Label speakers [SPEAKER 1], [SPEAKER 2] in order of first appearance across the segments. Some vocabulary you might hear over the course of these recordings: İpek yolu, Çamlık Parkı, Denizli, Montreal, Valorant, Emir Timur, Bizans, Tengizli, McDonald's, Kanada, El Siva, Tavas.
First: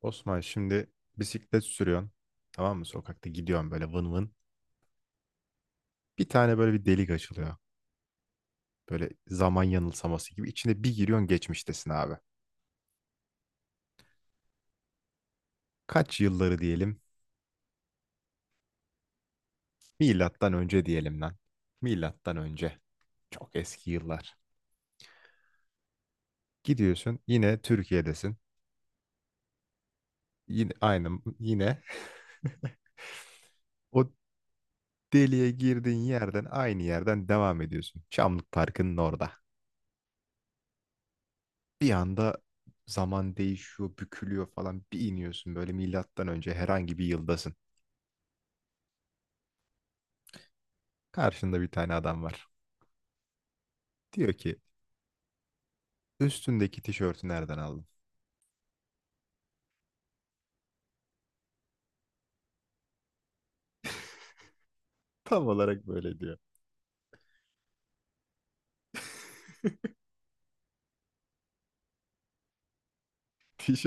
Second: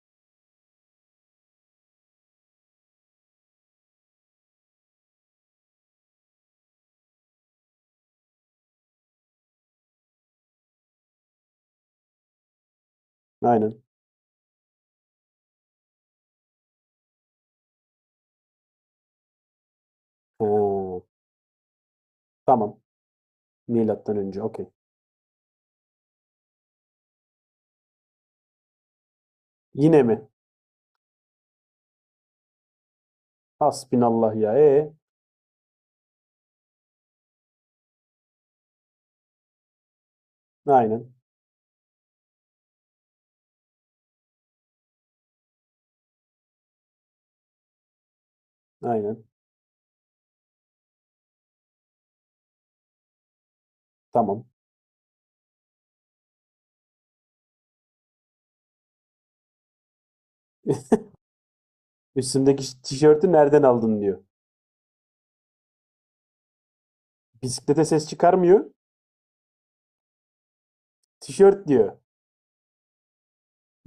[SPEAKER 1] Osman şimdi bisiklet sürüyorsun. Tamam mı? Sokakta gidiyorsun böyle vın vın. Bir tane böyle bir delik açılıyor. Böyle zaman yanılsaması gibi. İçine bir giriyorsun geçmiştesin abi.
[SPEAKER 2] Aynen.
[SPEAKER 1] Kaç yılları diyelim?
[SPEAKER 2] Ha,
[SPEAKER 1] Milattan önce diyelim lan. Milattan önce.
[SPEAKER 2] tamam.
[SPEAKER 1] Çok eski
[SPEAKER 2] Milattan
[SPEAKER 1] yıllar.
[SPEAKER 2] önce. Okey.
[SPEAKER 1] Gidiyorsun yine Türkiye'desin.
[SPEAKER 2] Yine mi?
[SPEAKER 1] Yine aynı yine o
[SPEAKER 2] Hasbinallah ya.
[SPEAKER 1] deliğe girdiğin yerden aynı yerden devam ediyorsun. Çamlık Parkı'nın orada.
[SPEAKER 2] Aynen.
[SPEAKER 1] Bir anda zaman değişiyor, bükülüyor falan. Bir iniyorsun böyle milattan önce herhangi bir yıldasın.
[SPEAKER 2] Aynen.
[SPEAKER 1] Karşında bir tane adam var. Diyor
[SPEAKER 2] Tamam.
[SPEAKER 1] ki üstündeki tişörtü nereden aldın?
[SPEAKER 2] Üstümdeki tişörtü nereden aldın diyor.
[SPEAKER 1] Tam olarak böyle diyor.
[SPEAKER 2] Bisiklete ses çıkarmıyor. Tişört diyor.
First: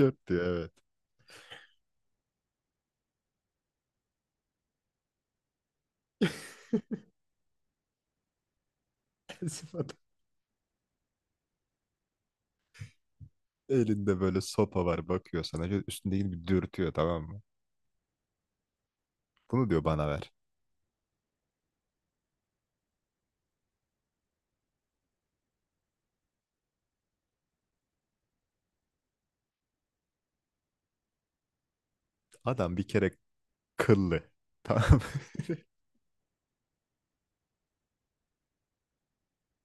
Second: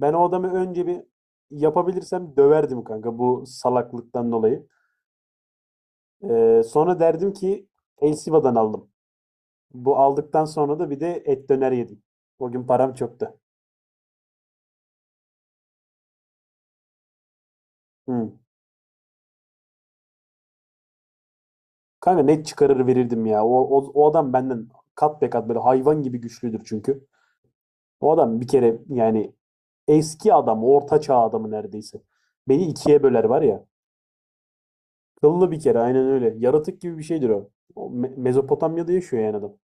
[SPEAKER 2] Ben o
[SPEAKER 1] diyor,
[SPEAKER 2] adamı
[SPEAKER 1] evet.
[SPEAKER 2] önce bir yapabilirsem döverdim kanka bu salaklıktan dolayı. Sonra derdim ki El Siva'dan aldım.
[SPEAKER 1] Esif adam.
[SPEAKER 2] Bu aldıktan sonra da bir de et döner yedim. O gün param çoktu.
[SPEAKER 1] Elinde böyle sopa var bakıyor sana. Şöyle üstündekini bir dürtüyor, tamam mı?
[SPEAKER 2] Hı.
[SPEAKER 1] Bunu diyor bana ver.
[SPEAKER 2] Kanka net çıkarır verirdim ya. O adam benden kat be kat böyle hayvan gibi güçlüdür çünkü. O adam bir kere yani eski adam, orta çağ adamı neredeyse. Beni
[SPEAKER 1] Adam bir
[SPEAKER 2] ikiye
[SPEAKER 1] kere
[SPEAKER 2] böler var ya.
[SPEAKER 1] kıllı. Tamam mı?
[SPEAKER 2] Kıllı bir kere aynen öyle. Yaratık gibi bir şeydir o. Mezopotamya'da yaşıyor yani adam.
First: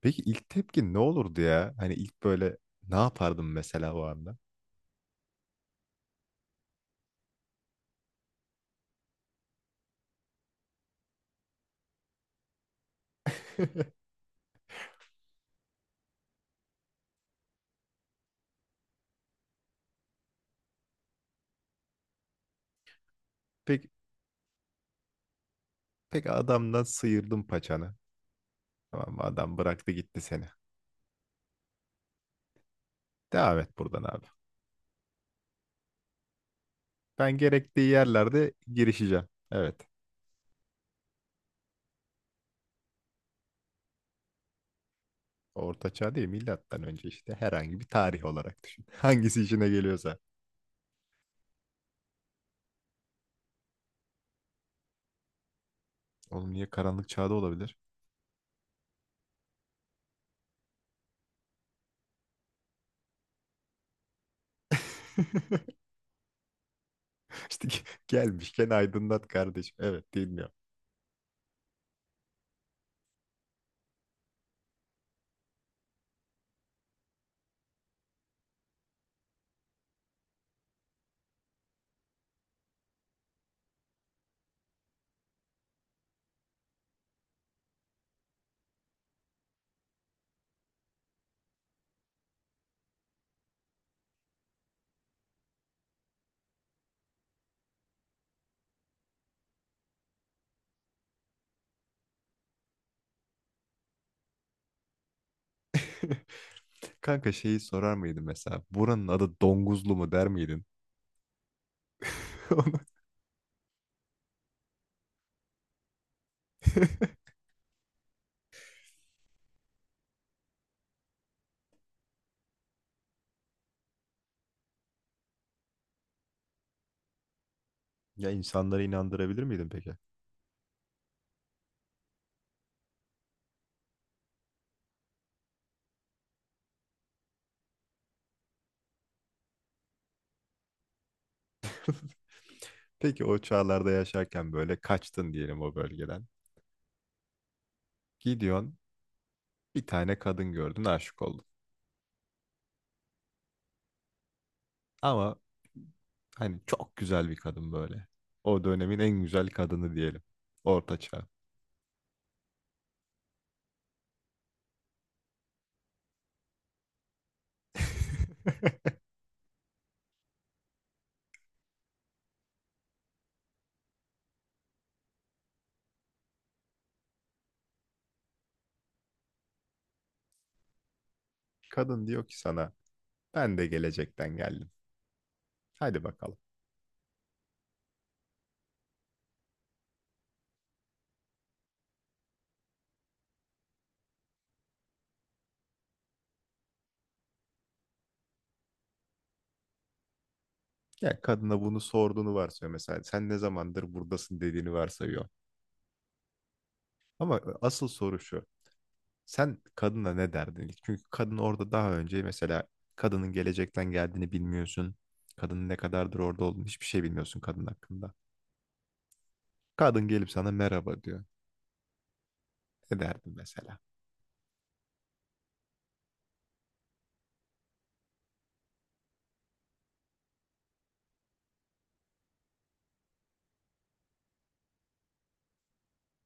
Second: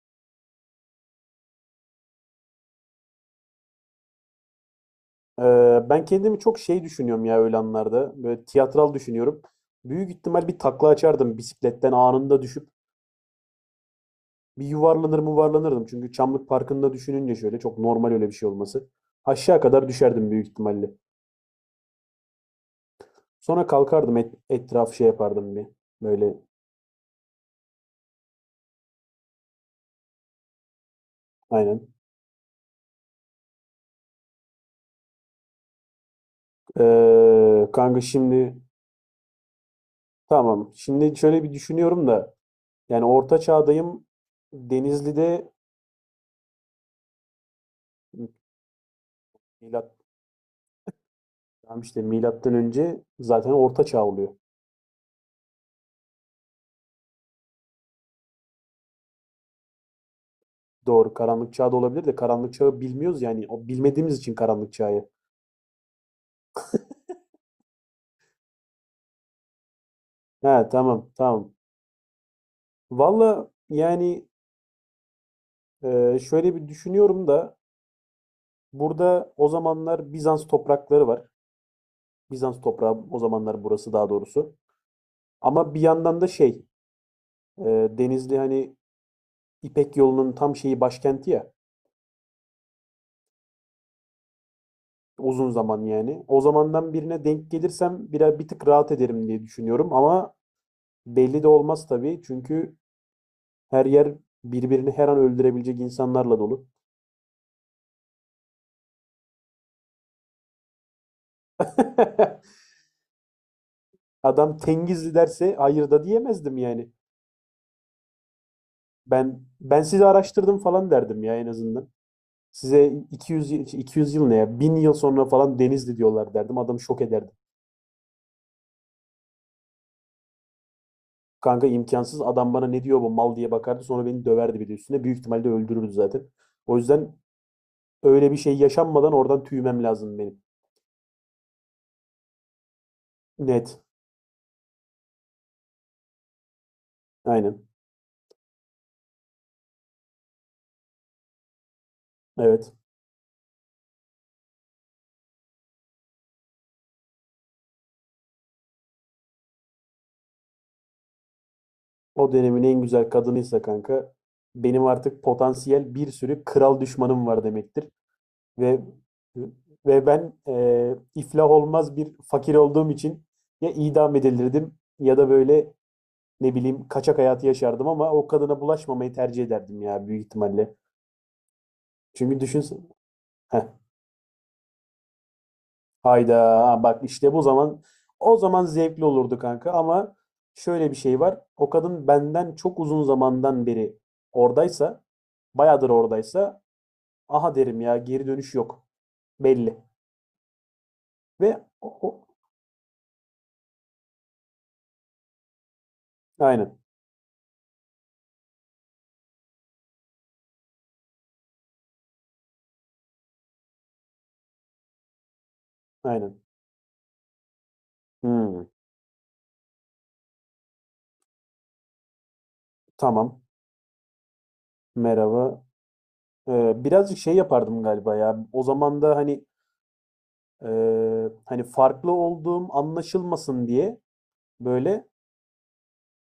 [SPEAKER 1] Peki ilk tepkin ne olurdu ya? Hani ilk böyle ne yapardım mesela o anda?
[SPEAKER 2] Ben kendimi çok şey düşünüyorum ya öyle anlarda. Böyle tiyatral düşünüyorum. Büyük ihtimal bir takla açardım bisikletten anında düşüp. Bir yuvarlanır mı yuvarlanırdım. Çünkü Çamlık Parkı'nda düşününce şöyle çok normal öyle bir şey olması. Aşağı kadar düşerdim büyük ihtimalle. Sonra
[SPEAKER 1] Peki
[SPEAKER 2] kalkardım etrafı şey yapardım bir.
[SPEAKER 1] Peki,
[SPEAKER 2] Böyle
[SPEAKER 1] adamdan sıyırdın paçanı. Tamam mı? Adam bıraktı gitti seni.
[SPEAKER 2] aynen.
[SPEAKER 1] Devam et buradan abi. Ben gerektiği
[SPEAKER 2] Kanka
[SPEAKER 1] yerlerde
[SPEAKER 2] şimdi
[SPEAKER 1] girişeceğim. Evet.
[SPEAKER 2] tamam. Şimdi şöyle bir düşünüyorum da yani orta çağdayım. Denizli'de
[SPEAKER 1] Orta çağ değil, milattan önce işte herhangi bir tarih olarak düşün. Hangisi işine
[SPEAKER 2] milat
[SPEAKER 1] geliyorsa.
[SPEAKER 2] Tamam işte milattan önce zaten orta çağ oluyor.
[SPEAKER 1] Oğlum niye, karanlık çağda olabilir?
[SPEAKER 2] Doğru karanlık çağ da olabilir de karanlık çağı bilmiyoruz yani o bilmediğimiz için karanlık çağı.
[SPEAKER 1] İşte gelmişken aydınlat kardeşim. Evet,
[SPEAKER 2] He
[SPEAKER 1] dinliyorum.
[SPEAKER 2] tamam tamam. Valla yani şöyle bir düşünüyorum da burada o zamanlar Bizans toprakları var. Bizans toprağı o zamanlar burası daha doğrusu. Ama bir yandan da e, Denizli hani İpek yolunun tam şeyi başkenti ya. Uzun zaman yani. O zamandan birine denk gelirsem biraz bir tık rahat ederim diye düşünüyorum. Ama belli de olmaz tabii. Çünkü her yer birbirini her an öldürebilecek insanlarla dolu.
[SPEAKER 1] Kanka şeyi sorar mıydın mesela? Buranın adı Donguzlu mu der miydin? Onu-
[SPEAKER 2] Adam Tengizli derse hayır da diyemezdim yani. Ben sizi araştırdım falan derdim ya en azından. Size 200 yıl ne ya? 1000 yıl sonra falan Denizli diyorlar derdim. Adam şok ederdi.
[SPEAKER 1] Ya insanları inandırabilir miydin peki?
[SPEAKER 2] Kanka imkansız adam bana ne diyor bu mal diye bakardı sonra beni döverdi bir de üstüne. Büyük ihtimalle öldürürdü zaten. O yüzden öyle bir şey yaşanmadan oradan tüymem lazım benim.
[SPEAKER 1] Peki o
[SPEAKER 2] Net.
[SPEAKER 1] çağlarda yaşarken böyle kaçtın diyelim o bölgeden.
[SPEAKER 2] Aynen.
[SPEAKER 1] Gidiyorsun bir tane kadın gördün aşık oldun.
[SPEAKER 2] Evet.
[SPEAKER 1] Ama hani çok güzel bir kadın böyle. O dönemin en güzel kadını diyelim. Orta çağ.
[SPEAKER 2] O dönemin en güzel kadınıysa kanka benim artık potansiyel bir sürü kral düşmanım var demektir. Ve ve ben iflah olmaz bir fakir olduğum için ya idam edilirdim ya da böyle ne bileyim kaçak hayatı yaşardım ama o kadına bulaşmamayı tercih ederdim ya büyük ihtimalle.
[SPEAKER 1] Kadın diyor ki
[SPEAKER 2] Çünkü
[SPEAKER 1] sana
[SPEAKER 2] düşünsene.
[SPEAKER 1] ben de gelecekten geldim. Hadi bakalım.
[SPEAKER 2] Hayda bak işte bu zaman o zaman zevkli olurdu kanka ama şöyle bir şey var. O kadın benden çok uzun zamandan beri oradaysa, bayağıdır oradaysa aha derim ya geri dönüş yok. Belli.
[SPEAKER 1] Ya
[SPEAKER 2] Ve
[SPEAKER 1] kadına bunu
[SPEAKER 2] o, o-
[SPEAKER 1] sorduğunu varsayıyor mesela. Sen ne zamandır buradasın dediğini varsayıyor.
[SPEAKER 2] aynen
[SPEAKER 1] Ama asıl soru şu. Sen kadına ne derdin ilk? Çünkü kadın orada daha önce mesela kadının gelecekten geldiğini bilmiyorsun. Kadının ne kadardır
[SPEAKER 2] aynen.
[SPEAKER 1] orada olduğunu hiçbir şey bilmiyorsun kadın hakkında.
[SPEAKER 2] Hmm,
[SPEAKER 1] Kadın gelip sana merhaba diyor. Ne derdin
[SPEAKER 2] tamam.
[SPEAKER 1] mesela?
[SPEAKER 2] Merhaba. Birazcık şey yapardım galiba ya. O zaman da hani e, hani farklı olduğum anlaşılmasın diye böyle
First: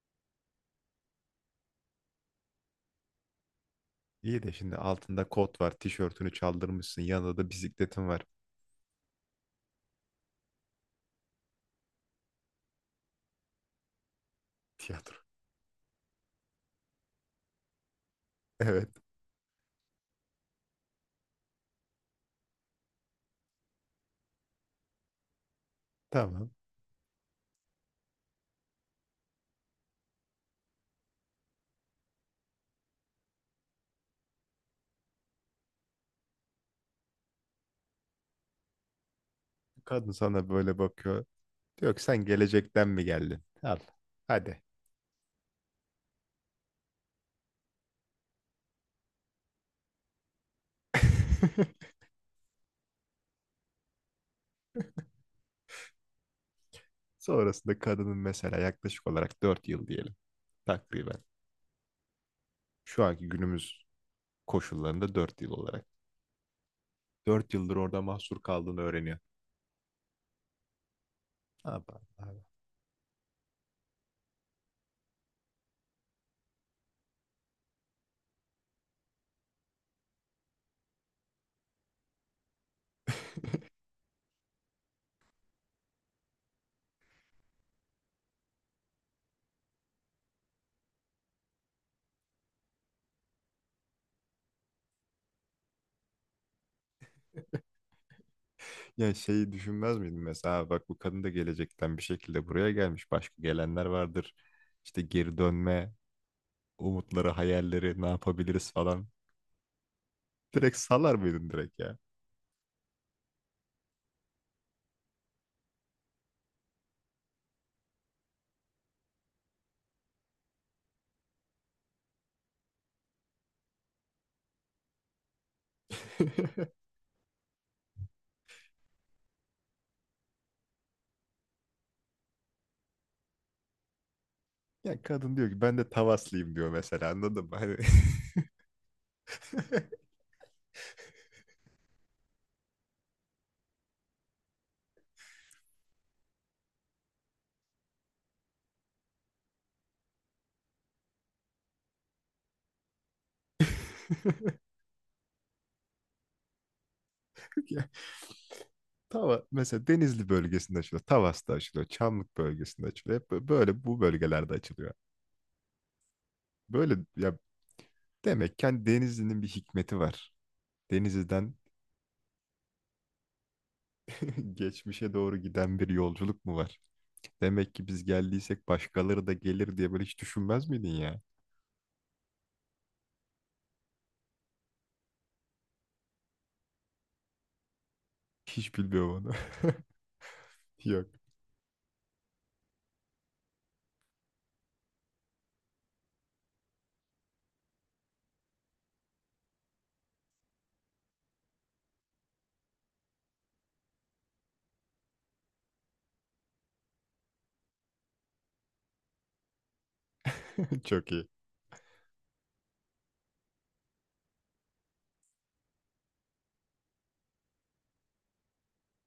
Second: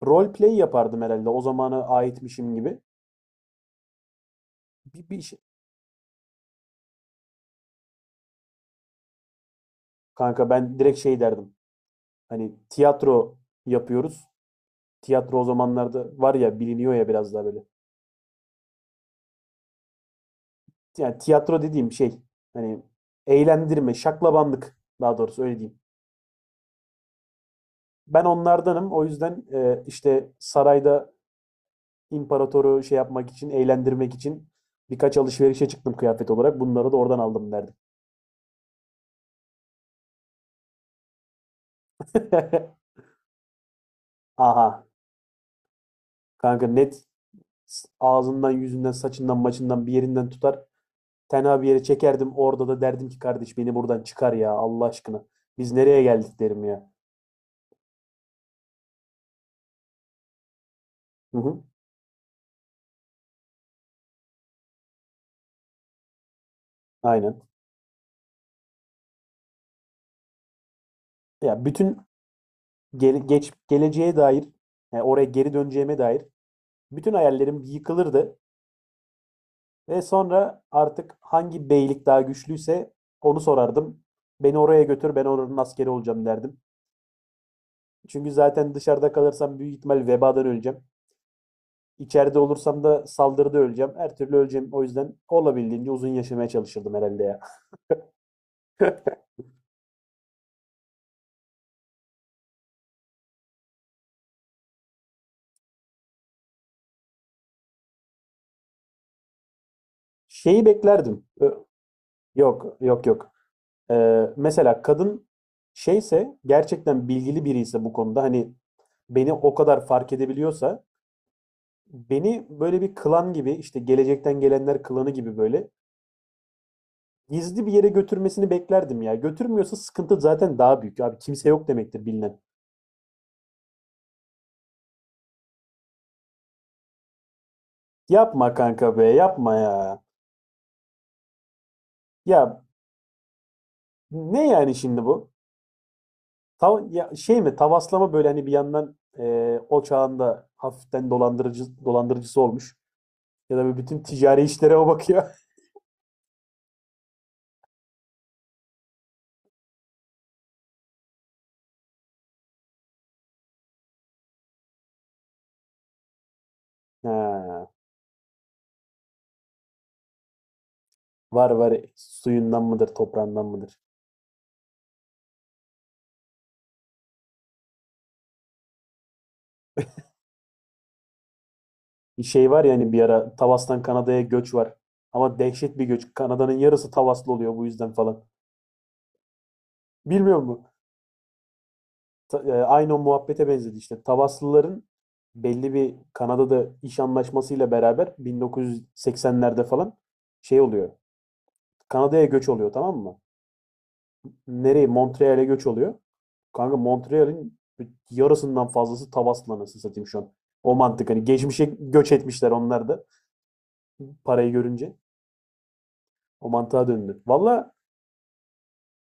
[SPEAKER 2] role play yapardım herhalde. O zamana aitmişim gibi.
[SPEAKER 1] İyi de şimdi
[SPEAKER 2] Bir,
[SPEAKER 1] altında
[SPEAKER 2] bir,
[SPEAKER 1] kot var, tişörtünü çaldırmışsın, yanında da bisikletin var.
[SPEAKER 2] Kanka ben direkt şey derdim. Hani tiyatro yapıyoruz.
[SPEAKER 1] Tiyatro.
[SPEAKER 2] Tiyatro o zamanlarda var ya biliniyor ya biraz daha böyle.
[SPEAKER 1] Evet,
[SPEAKER 2] Yani tiyatro dediğim şey hani eğlendirme, şaklabanlık daha doğrusu öyle diyeyim.
[SPEAKER 1] tamam.
[SPEAKER 2] Ben onlardanım. O yüzden işte sarayda imparatoru şey yapmak için, eğlendirmek için birkaç alışverişe çıktım kıyafet olarak. Bunları da oradan aldım derdim.
[SPEAKER 1] Kadın sana böyle bakıyor. Diyor ki sen gelecekten mi geldin? Al, hadi.
[SPEAKER 2] Aha kanka net ağzından, yüzünden, saçından, maçından bir yerinden tutar. Tenha bir yere çekerdim. Orada da derdim ki kardeş beni buradan çıkar ya Allah aşkına. Biz nereye geldik derim ya.
[SPEAKER 1] Sonrasında kadının mesela yaklaşık olarak 4 yıl diyelim, takriben.
[SPEAKER 2] Hı hı.
[SPEAKER 1] Şu anki günümüz koşullarında 4 yıl olarak.
[SPEAKER 2] Aynen.
[SPEAKER 1] 4 yıldır orada mahsur kaldığını öğreniyor.
[SPEAKER 2] Ya
[SPEAKER 1] Abi,
[SPEAKER 2] bütün
[SPEAKER 1] abi.
[SPEAKER 2] geç geleceğe dair, yani oraya geri döneceğime dair bütün hayallerim yıkılırdı ve sonra artık hangi beylik daha güçlüyse onu sorardım. Beni oraya götür, ben oranın askeri olacağım derdim. Çünkü zaten dışarıda kalırsam büyük ihtimal vebadan öleceğim. İçeride olursam da saldırıda öleceğim. Her türlü öleceğim. O yüzden olabildiğince uzun yaşamaya çalışırdım herhalde ya.
[SPEAKER 1] Ya şeyi düşünmez miydin mesela, bak bu kadın da gelecekten bir şekilde buraya gelmiş. Başka gelenler vardır. İşte geri dönme umutları, hayalleri, ne yapabiliriz falan.
[SPEAKER 2] Şeyi
[SPEAKER 1] Direkt salar
[SPEAKER 2] beklerdim.
[SPEAKER 1] mıydın direkt ya?
[SPEAKER 2] Yok, yok, yok. Mesela kadın şeyse gerçekten bilgili biri ise bu konuda hani beni o kadar fark edebiliyorsa beni böyle bir klan gibi işte gelecekten gelenler klanı gibi böyle gizli bir yere götürmesini beklerdim ya. Götürmüyorsa sıkıntı zaten daha büyük. Abi kimse yok demektir bilinen.
[SPEAKER 1] Ya kadın diyor ki ben de Tavaslıyım diyor mesela, anladın mı? Hani...
[SPEAKER 2] Yapma kanka be yapma ya. Ya ne yani şimdi bu? Tav ya şey mi tavaslama böyle hani bir yandan o çağında hafiften dolandırıcısı olmuş. Ya da bütün ticari işlere o bakıyor.
[SPEAKER 1] Ya, mesela Denizli bölgesinde açılıyor. Tavas'ta açılıyor. Çamlık bölgesinde açılıyor. Hep böyle bu bölgelerde açılıyor. Böyle ya.
[SPEAKER 2] Ha,
[SPEAKER 1] Demek ki hani, Denizli'nin bir hikmeti var. Denizli'den
[SPEAKER 2] var suyundan mıdır toprağından mıdır?
[SPEAKER 1] geçmişe doğru giden bir yolculuk mu var? Demek ki biz geldiysek başkaları da gelir diye böyle hiç düşünmez miydin ya?
[SPEAKER 2] Bir şey var ya hani bir ara Tavas'tan Kanada'ya göç var. Ama dehşet bir göç. Kanada'nın yarısı Tavaslı oluyor bu yüzden falan.
[SPEAKER 1] Hiç bilmiyorum onu.
[SPEAKER 2] Bilmiyor musun?
[SPEAKER 1] Yok.
[SPEAKER 2] Aynı o muhabbete benzedi işte. Tavaslıların belli bir Kanada'da iş anlaşmasıyla beraber 1980'lerde falan şey oluyor. Kanada'ya göç oluyor tamam mı? Nereye? Montreal'e göç oluyor. Kanka Montreal'in yarısından fazlası Tavas'la nasıl satayım şu an. O mantık
[SPEAKER 1] Çok
[SPEAKER 2] hani
[SPEAKER 1] iyi.
[SPEAKER 2] geçmişe göç etmişler onlar da parayı görünce. O mantığa döndü. Valla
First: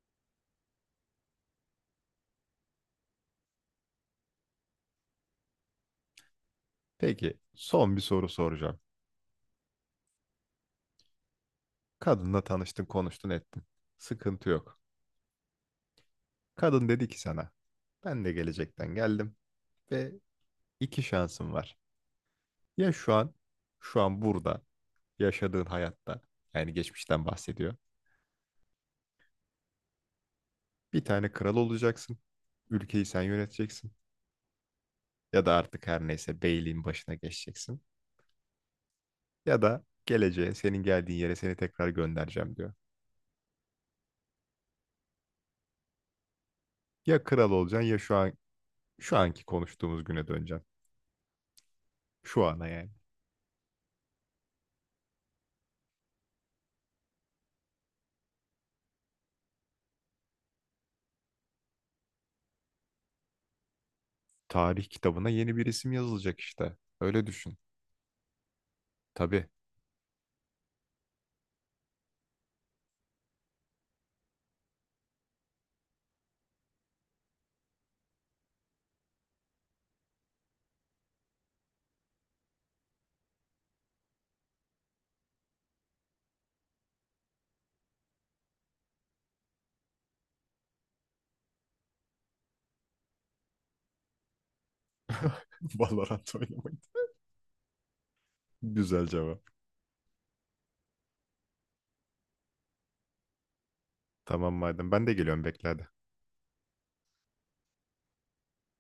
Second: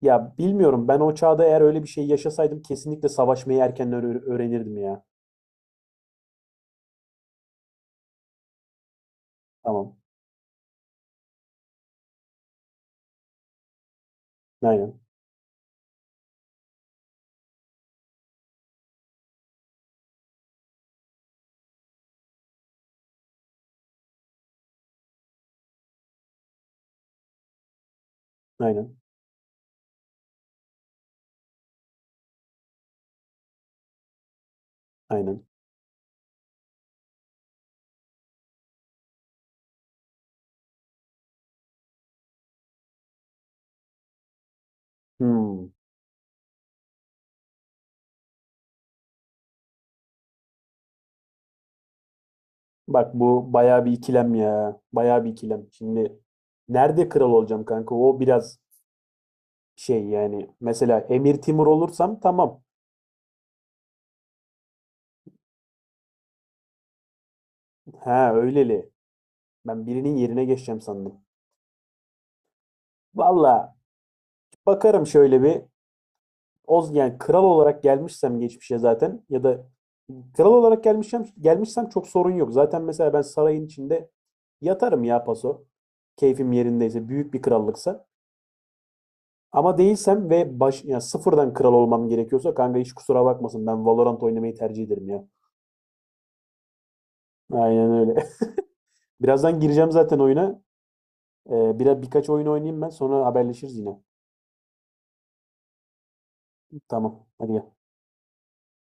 [SPEAKER 2] ya bilmiyorum ben o çağda eğer öyle bir şey yaşasaydım kesinlikle savaşmayı erken öğrenirdim ya.
[SPEAKER 1] Peki son bir soru soracağım.
[SPEAKER 2] Tamam.
[SPEAKER 1] Kadınla tanıştın, konuştun, ettin. Sıkıntı yok.
[SPEAKER 2] Aynen.
[SPEAKER 1] Kadın dedi ki sana, ben de gelecekten geldim ve iki şansım var. Ya şu an, şu an burada yaşadığın hayatta, yani geçmişten bahsediyor.
[SPEAKER 2] Aynen.
[SPEAKER 1] Bir tane kral olacaksın. Ülkeyi sen yöneteceksin. Ya
[SPEAKER 2] Aynen.
[SPEAKER 1] da artık her neyse beyliğin başına geçeceksin. Ya da geleceğe, senin geldiğin yere seni tekrar göndereceğim diyor.
[SPEAKER 2] Hmm.
[SPEAKER 1] Ya kral olacaksın ya şu an, şu anki konuştuğumuz güne döneceksin. Şu ana yani.
[SPEAKER 2] Bak bu bayağı bir ikilem ya. Bayağı bir ikilem. Şimdi nerede kral olacağım kanka? O biraz şey yani. Mesela Emir Timur olursam tamam.
[SPEAKER 1] Tarih kitabına yeni bir isim yazılacak işte. Öyle düşün.
[SPEAKER 2] Ha öyleli.
[SPEAKER 1] Tabii.
[SPEAKER 2] Ben birinin yerine geçeceğim sandım. Valla bakarım şöyle bir. Oz yani kral olarak gelmişsem geçmişe zaten ya da kral olarak gelmişsem çok sorun yok. Zaten mesela ben sarayın içinde yatarım ya paso. Keyfim yerindeyse büyük bir krallıksa. Ama değilsem ve baş ya sıfırdan kral olmam gerekiyorsa kanka hiç kusura bakmasın ben Valorant oynamayı tercih ederim ya.
[SPEAKER 1] Valorant oynamayı.
[SPEAKER 2] Aynen öyle.
[SPEAKER 1] Güzel cevap.
[SPEAKER 2] Birazdan gireceğim zaten oyuna. Biraz birkaç oyun oynayayım ben sonra haberleşiriz yine.
[SPEAKER 1] Tamam madem, ben de geliyorum, bekle hadi.
[SPEAKER 2] Tamam. Hadi